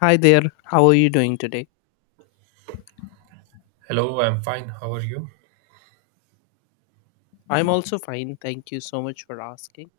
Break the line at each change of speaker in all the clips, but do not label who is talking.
Hi there, how are you doing today?
Hello, I'm fine. How are you?
I'm also fine, thank you so much for asking.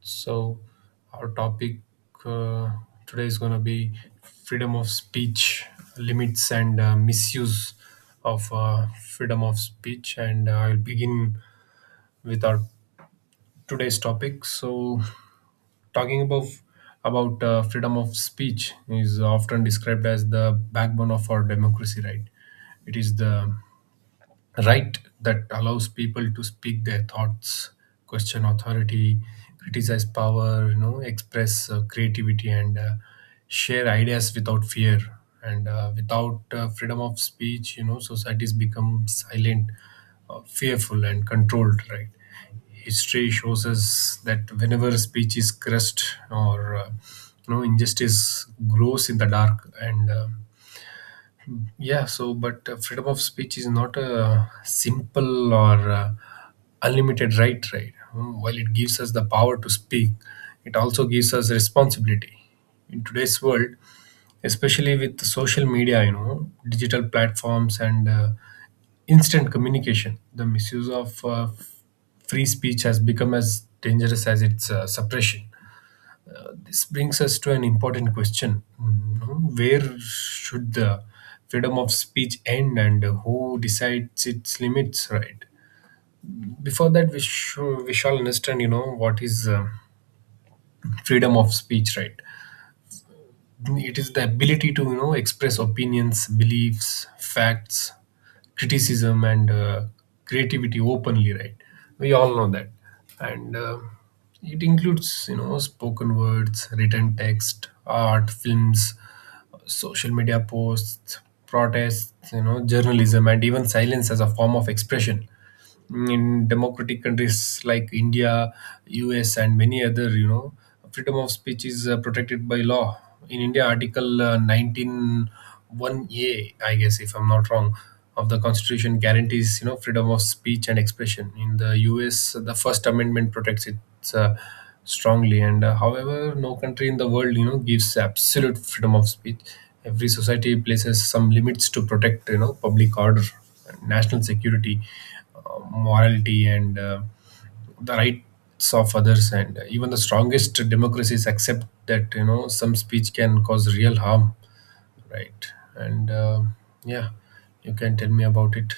So, our topic uh, today is going to be freedom of speech limits and misuse of freedom of speech. And I'll begin with our today's topic. Talking about freedom of speech is often described as the backbone of our democracy, right? It is the right that allows people to speak their thoughts, question authority, criticize power, express creativity, and share ideas without fear. And uh, without uh, freedom of speech, societies become silent, fearful, and controlled, right? History shows us that whenever speech is crushed or injustice grows in the dark. And uh, yeah, so but uh, freedom of speech is not a simple or unlimited right, right? While it gives us the power to speak, it also gives us responsibility. In today's world, especially with social media, digital platforms, and instant communication, the misuse of free speech has become as dangerous as its suppression. This brings us to an important question. Mm, no? Where should the freedom of speech end, and who decides its limits, right? Before that, we shall understand, what is freedom of speech, right? It is the ability to, express opinions, beliefs, facts, criticism, and creativity openly, right? We all know that. And it includes, spoken words, written text, art, films, social media posts, protests, journalism, and even silence as a form of expression. In democratic countries like India, US, and many other, freedom of speech is protected by law. In India, Article 19 1A, I guess, if I'm not wrong, of the Constitution guarantees, freedom of speech and expression. In the US, the First Amendment protects it Uh, strongly. And However, no country in the world gives absolute freedom of speech. Every society places some limits to protect, public order, national security, morality, and the rights of others. And even the strongest democracies accept that, some speech can cause real harm, right? and Yeah, you can tell me about it.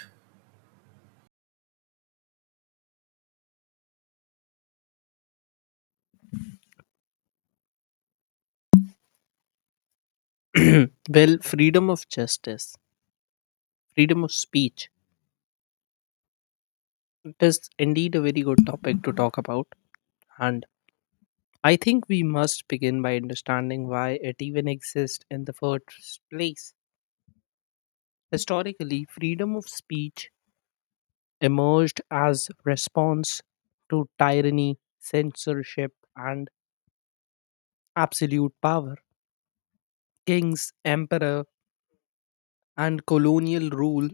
Well, freedom of justice, freedom of speech, it is indeed a very good topic to talk about. And I think we must begin by understanding why it even exists in the first place. Historically, freedom of speech emerged as response to tyranny, censorship, and absolute power. Kings, emperor, and colonial rule,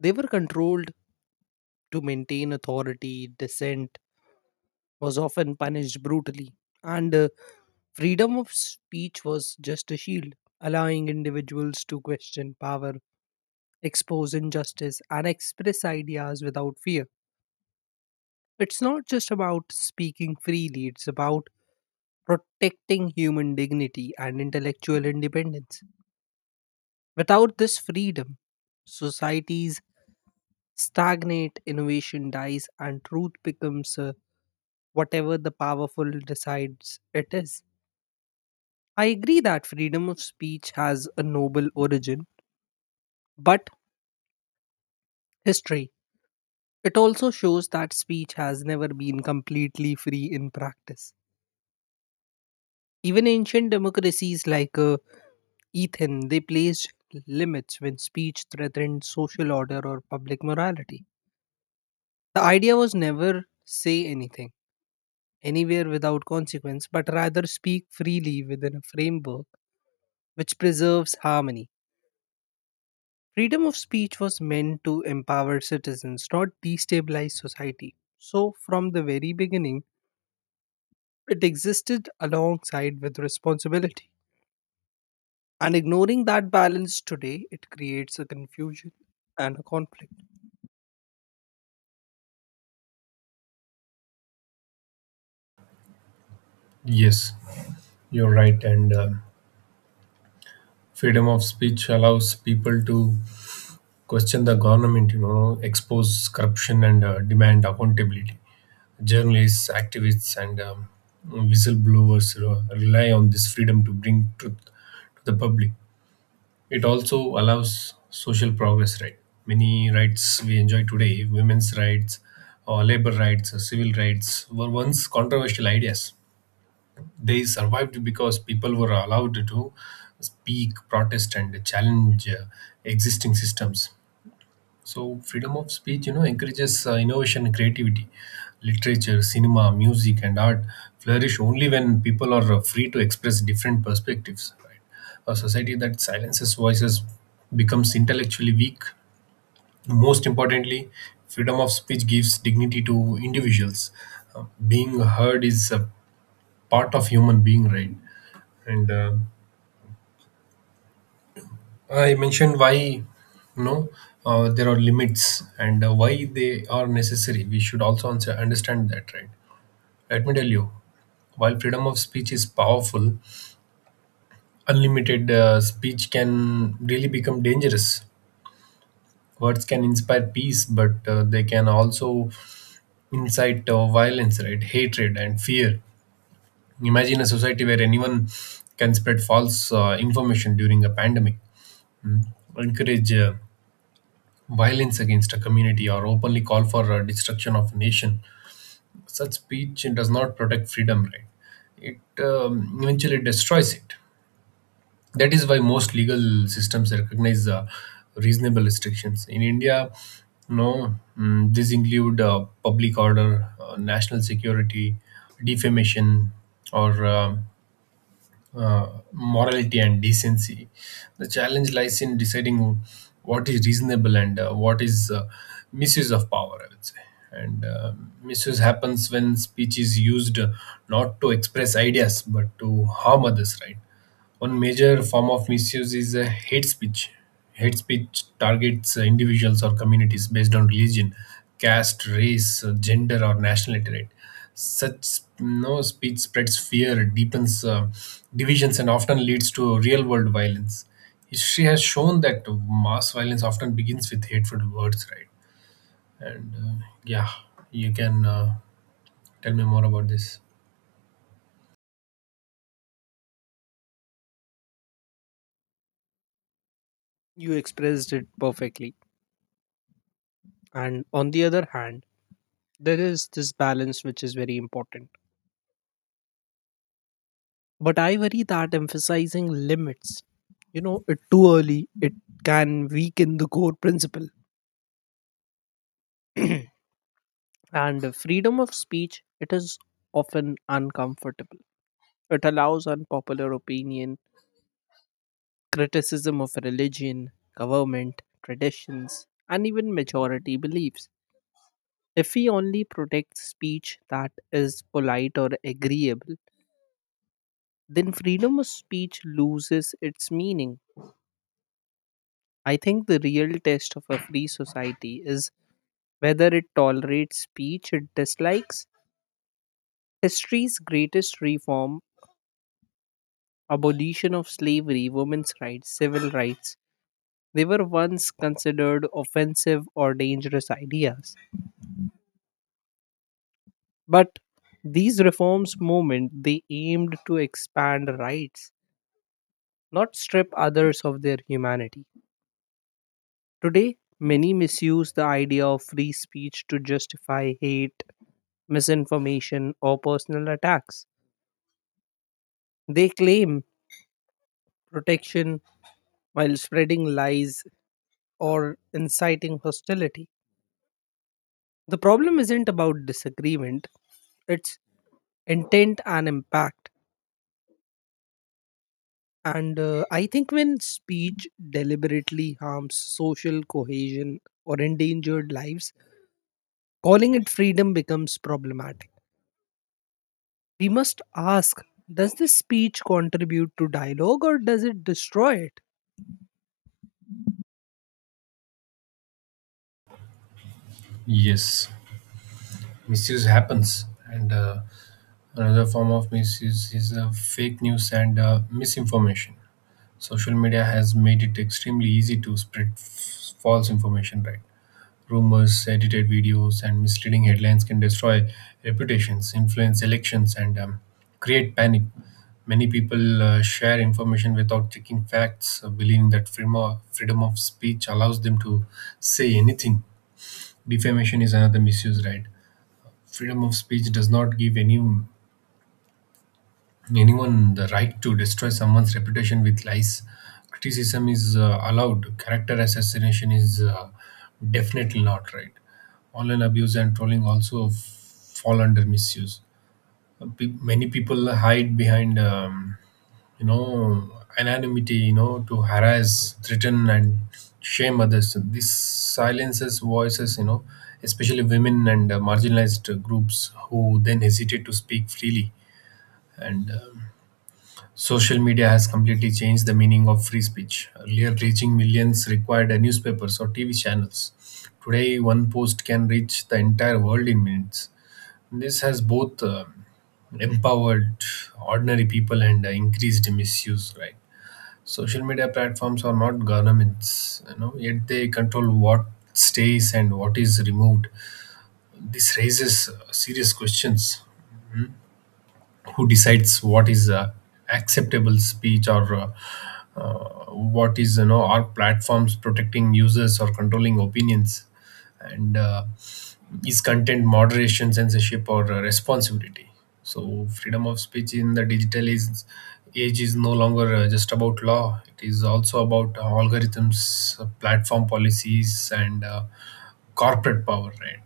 they were controlled to maintain authority, dissent was often punished brutally, and freedom of speech was just a shield, allowing individuals to question power, expose injustice, and express ideas without fear. It's not just about speaking freely, it's about protecting human dignity and intellectual independence. Without this freedom, societies stagnate, innovation dies, and truth becomes whatever the powerful decides it is. I agree that freedom of speech has a noble origin, but history. It also shows that speech has never been completely free in practice. Even ancient democracies like Ethan, they placed limits when speech threatened social order or public morality. The idea was never say anything anywhere without consequence, but rather speak freely within a framework which preserves harmony. Freedom of speech was meant to empower citizens, not destabilize society. So, from the very beginning, it existed alongside with responsibility. And ignoring that balance today, it creates a confusion and a conflict.
Yes, you're right. and Freedom of speech allows people to question the government, expose corruption, and demand accountability. Journalists, activists, and whistleblowers, rely on this freedom to bring truth to the public. It also allows social progress, right? Many rights we enjoy today, women's rights, or labor rights, or civil rights, were once controversial ideas. They survived because people were allowed to speak, protest, and challenge existing systems. So freedom of speech, encourages innovation and creativity. Literature, cinema, music, and art flourish only when people are free to express different perspectives, right? A society that silences voices becomes intellectually weak. Most importantly, freedom of speech gives dignity to individuals. Being heard is a part of human being, right? And I mentioned why know there are limits and why they are necessary. We should also understand that, right? Let me tell you, while freedom of speech is powerful, unlimited speech can really become dangerous. Words can inspire peace, but they can also incite violence, right? Hatred and fear. Imagine a society where anyone can spread false information during a pandemic, mm, encourage violence against a community, or openly call for destruction of a nation. Such speech does not protect freedom, right? It eventually destroys it. That is why most legal systems recognize reasonable restrictions. In India, no, mm, these include public order, national security, defamation, or morality and decency. The challenge lies in deciding what is reasonable and what is misuse of power, I would say. And misuse happens when speech is used, not to express ideas but to harm others, right? One major form of misuse is hate speech. Hate speech targets individuals or communities based on religion, caste, race, gender, or nationality, right? Such no speech spreads fear, deepens divisions, and often leads to real-world violence. History has shown that mass violence often begins with hateful words, right? And yeah, you can tell me more about this.
You expressed it perfectly. And on the other hand, there is this balance which is very important. But I worry that emphasizing limits, you know, it too early, it can weaken the core principle. And freedom of speech, it is often uncomfortable. It allows unpopular opinion, criticism of religion, government, traditions, and even majority beliefs. If we only protect speech that is polite or agreeable, then freedom of speech loses its meaning. I think the real test of a free society is whether it tolerates speech it dislikes. History's greatest reform, abolition of slavery, women's rights, civil rights, they were once considered offensive or dangerous ideas. But these reforms movement they aimed to expand rights, not strip others of their humanity. Today, many misuse the idea of free speech to justify hate, misinformation, or personal attacks. They claim protection while spreading lies or inciting hostility. The problem isn't about disagreement, it's intent and impact. And I think when speech deliberately harms social cohesion or endangered lives, calling it freedom becomes problematic. We must ask, does this speech contribute to dialogue or does it destroy it?
Yes, misuse happens, and another form of misuse is fake news and misinformation. Social media has made it extremely easy to spread false information, right? Rumors, edited videos, and misleading headlines can destroy reputations, influence elections, and create panic. Many people share information without checking facts, believing that freedom of speech allows them to say anything. Defamation is another misuse, right? Freedom of speech does not give anyone the right to destroy someone's reputation with lies. Criticism is allowed. Character assassination is definitely not right. Online abuse and trolling also fall under misuse. Many people hide behind, you know, anonymity, to harass, threaten, and shame others. This silences voices, especially women and marginalized groups, who then hesitate to speak freely. And. Social media has completely changed the meaning of free speech. Earlier, reaching millions required a newspapers or TV channels. Today, one post can reach the entire world in minutes. This has both empowered ordinary people and increased misuse, right? Social media platforms are not governments, yet they control what stays and what is removed. This raises serious questions. Who decides what is acceptable speech? Or What is, are platforms protecting users or controlling opinions? And Is content moderation censorship or responsibility? So freedom of speech in the age is no longer just about law. It is also about algorithms, platform policies, and corporate power, right?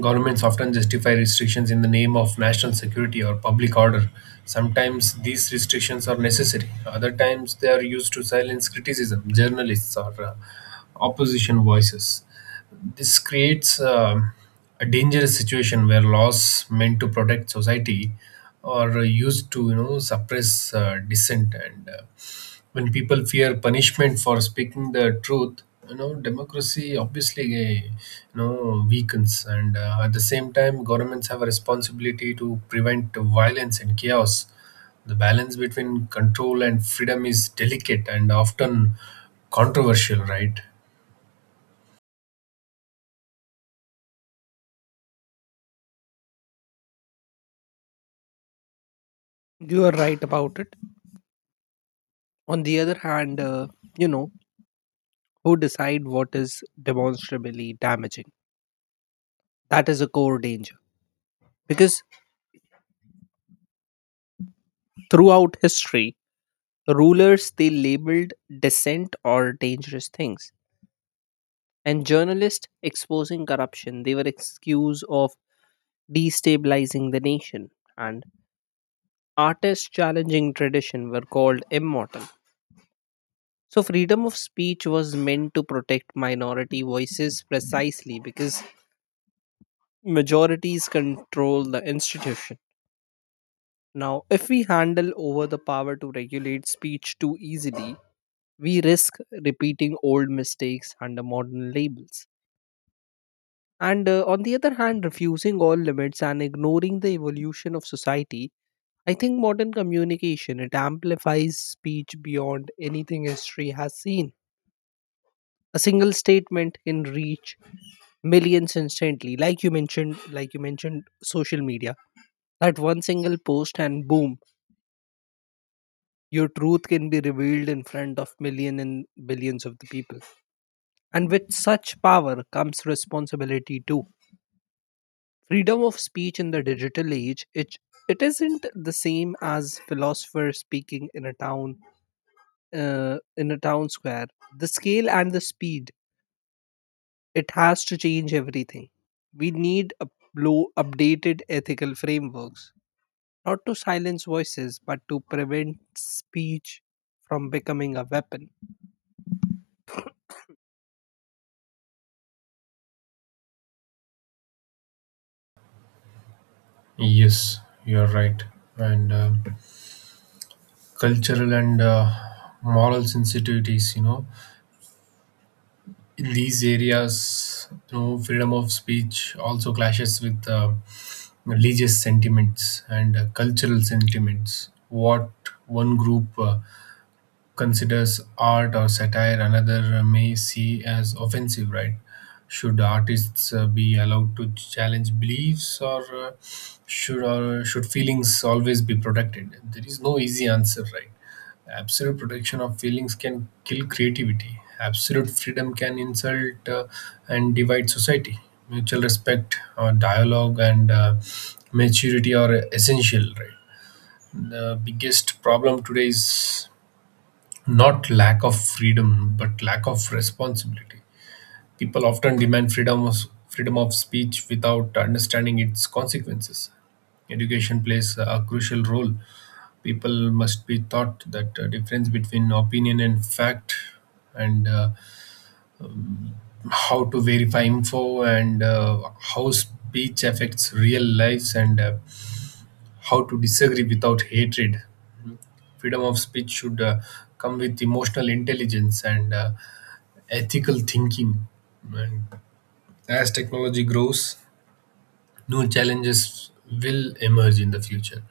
Governments often justify restrictions in the name of national security or public order. Sometimes these restrictions are necessary; other times they are used to silence criticism, journalists, or opposition voices. This creates a dangerous situation where laws meant to protect society are used to, suppress dissent. And When people fear punishment for speaking the truth, democracy obviously, weakens. And At the same time, governments have a responsibility to prevent violence and chaos. The balance between control and freedom is delicate and often controversial, right?
You are right about it. On the other hand, you know, who decide what is demonstrably damaging? That is a core danger. Because throughout history, rulers they labeled dissent or dangerous things, and journalists exposing corruption they were excuse of destabilizing the nation, and artists challenging tradition were called immortal. So freedom of speech was meant to protect minority voices precisely because majorities control the institution. Now, if we handle over the power to regulate speech too easily, we risk repeating old mistakes under modern labels. And on the other hand, refusing all limits and ignoring the evolution of society, I think modern communication it amplifies speech beyond anything history has seen. A single statement can reach millions instantly, like you mentioned, social media. That one single post and boom, your truth can be revealed in front of million and billions of the people. And with such power comes responsibility too. Freedom of speech in the digital age, it isn't the same as philosopher speaking uh, in a town square. The scale and the speed, it has to change everything. We need up- low updated ethical frameworks, not to silence voices but to prevent speech from becoming a weapon.
Yes, you're right. and Cultural and moral sensitivities, in these areas, freedom of speech also clashes with religious sentiments and cultural sentiments. What one group considers art or satire, another may see as offensive, right? Should artists be allowed to challenge beliefs, or should feelings always be protected? There is no easy answer, right? Absolute protection of feelings can kill creativity. Absolute freedom can insult and divide society. Mutual respect, dialogue, and maturity are essential. Right. The biggest problem today is not lack of freedom, but lack of responsibility. People often demand freedom of speech without understanding its consequences. Education plays a crucial role. People must be taught that difference between opinion and fact, and how to verify info, and how speech affects real lives, and how to disagree without hatred. Freedom of speech should come with emotional intelligence and ethical thinking. And as technology grows, new challenges will emerge in the future.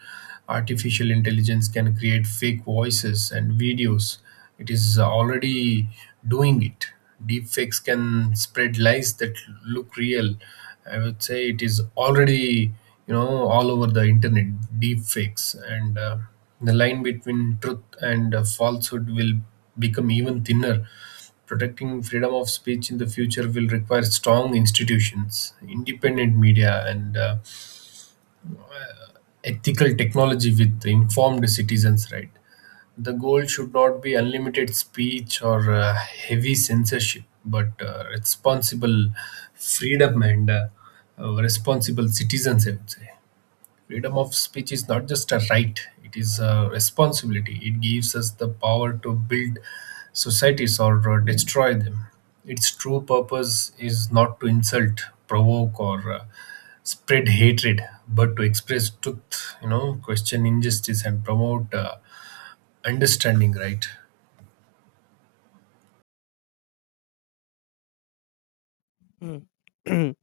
Artificial intelligence can create fake voices and videos. It is already doing it. Deepfakes can spread lies that look real. I would say it is already, all over the internet. Deepfakes, and the line between truth and falsehood will become even thinner. Protecting freedom of speech in the future will require strong institutions, independent media, and ethical technology with informed citizens. Right, the goal should not be unlimited speech or heavy censorship, but responsible freedom and responsible citizens, I would say. Freedom of speech is not just a right, it is a responsibility. It gives us the power to build societies or destroy them. Its true purpose is not to insult, provoke, or spread hatred, but to express truth, question injustice, and promote understanding, right?
Mm.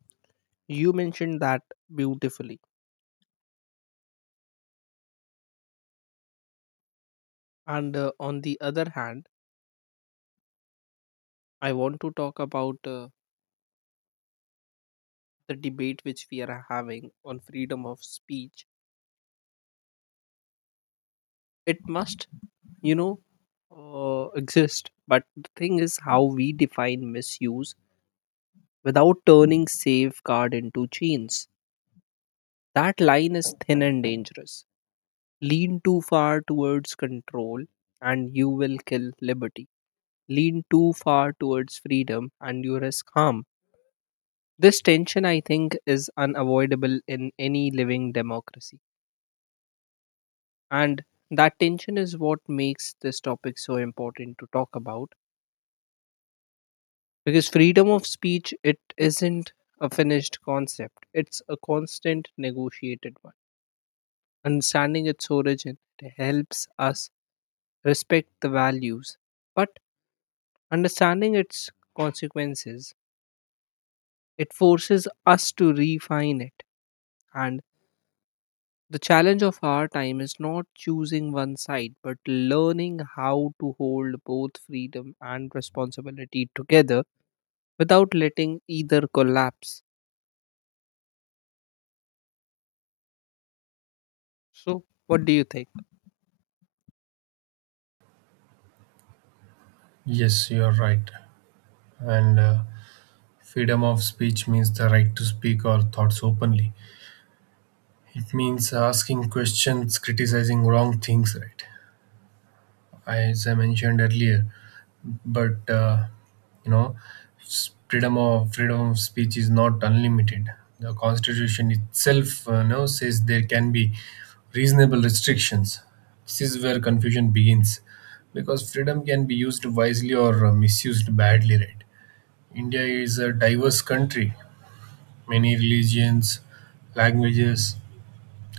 You mentioned that beautifully, and on the other hand, I want to talk about the debate which we are having on freedom of speech. It must, you know, exist, but the thing is how we define misuse without turning safeguard into chains. That line is thin and dangerous. Lean too far towards control and you will kill liberty. Lean too far towards freedom and you risk harm. This tension, I think, is unavoidable in any living democracy. And that tension is what makes this topic so important to talk about, because freedom of speech it isn't a finished concept. It's a constant negotiated one. Understanding its origin it helps us respect the values, but understanding its consequences it forces us to refine it. And the challenge of our time is not choosing one side, but learning how to hold both freedom and responsibility together without letting either collapse. So, what do you think?
Yes, you're right. and Freedom of speech means the right to speak our thoughts openly. It means asking questions, criticizing wrong things, right, as I mentioned earlier. But you know, freedom of speech is not unlimited. The Constitution itself now says there can be reasonable restrictions. This is where confusion begins, because freedom can be used wisely or misused badly, right? India is a diverse country, many religions, languages,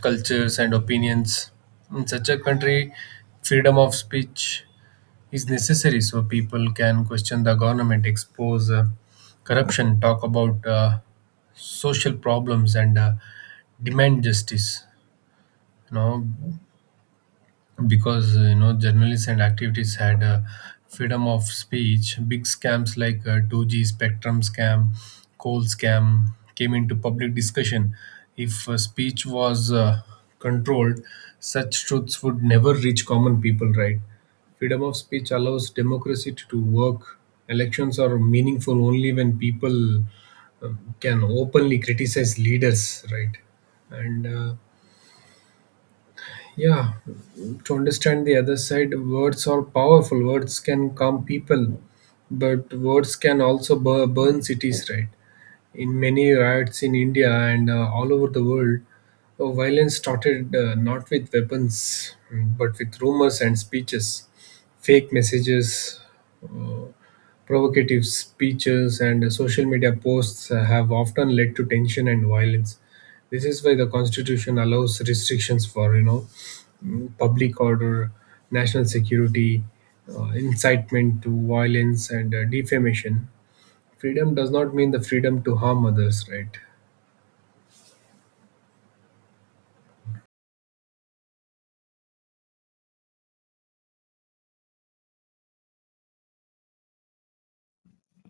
cultures, and opinions. In such a country, freedom of speech is necessary, so people can question the government, expose corruption, talk about social problems, and demand justice. You know, because journalists and activities had freedom of speech, big scams like 2G spectrum scam, coal scam, came into public discussion. If speech was controlled, such truths would never reach common people, right? Freedom of speech allows democracy to work. Elections are meaningful only when people can openly criticize leaders, right? and Yeah, to understand the other side, words are powerful. Words can calm people, but words can also burn cities, right? In many riots in India and all over the world, violence started, not with weapons, but with rumors and speeches. Fake messages, uh, provocative speeches, and social media posts have often led to tension and violence. This is why the Constitution allows restrictions for, public order, national security, incitement to violence, and defamation. Freedom does not mean the freedom to harm others, right?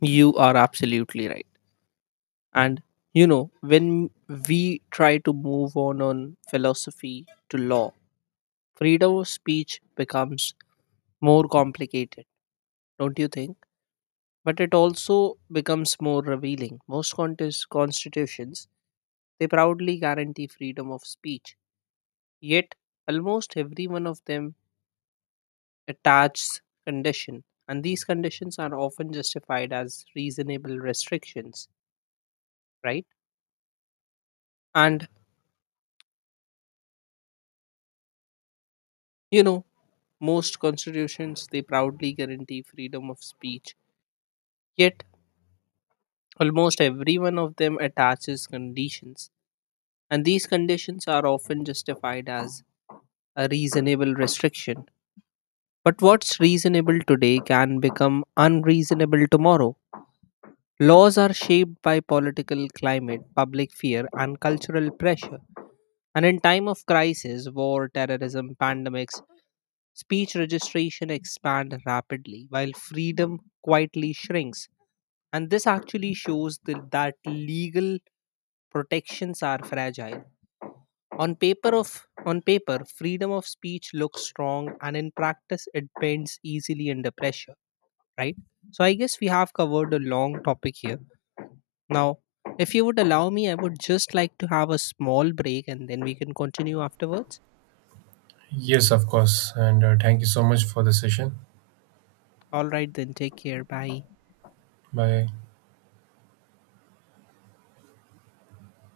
You are absolutely right. And you know, when we try to move on philosophy to law, freedom of speech becomes more complicated, don't you think? But it also becomes more revealing. Most contest constitutions, they proudly guarantee freedom of speech. Yet, almost every one of them attaches condition, and these conditions are often justified as reasonable restrictions, right? And you know, most constitutions they proudly guarantee freedom of speech. Yet, almost every one of them attaches conditions, and these conditions are often justified as a reasonable restriction. But what's reasonable today can become unreasonable tomorrow. Laws are shaped by political climate, public fear, and cultural pressure. And in time of crisis, war, terrorism, pandemics, speech registration expand rapidly while freedom quietly shrinks. And this actually shows that, that legal protections are fragile. On paper, freedom of speech looks strong and in practice it bends easily under pressure, right? So I guess we have covered a long topic here. Now, if you would allow me, I would just like to have a small break and then we can continue afterwards.
Yes, of course. And thank you so much for the session.
All right, then take care. Bye.
Bye.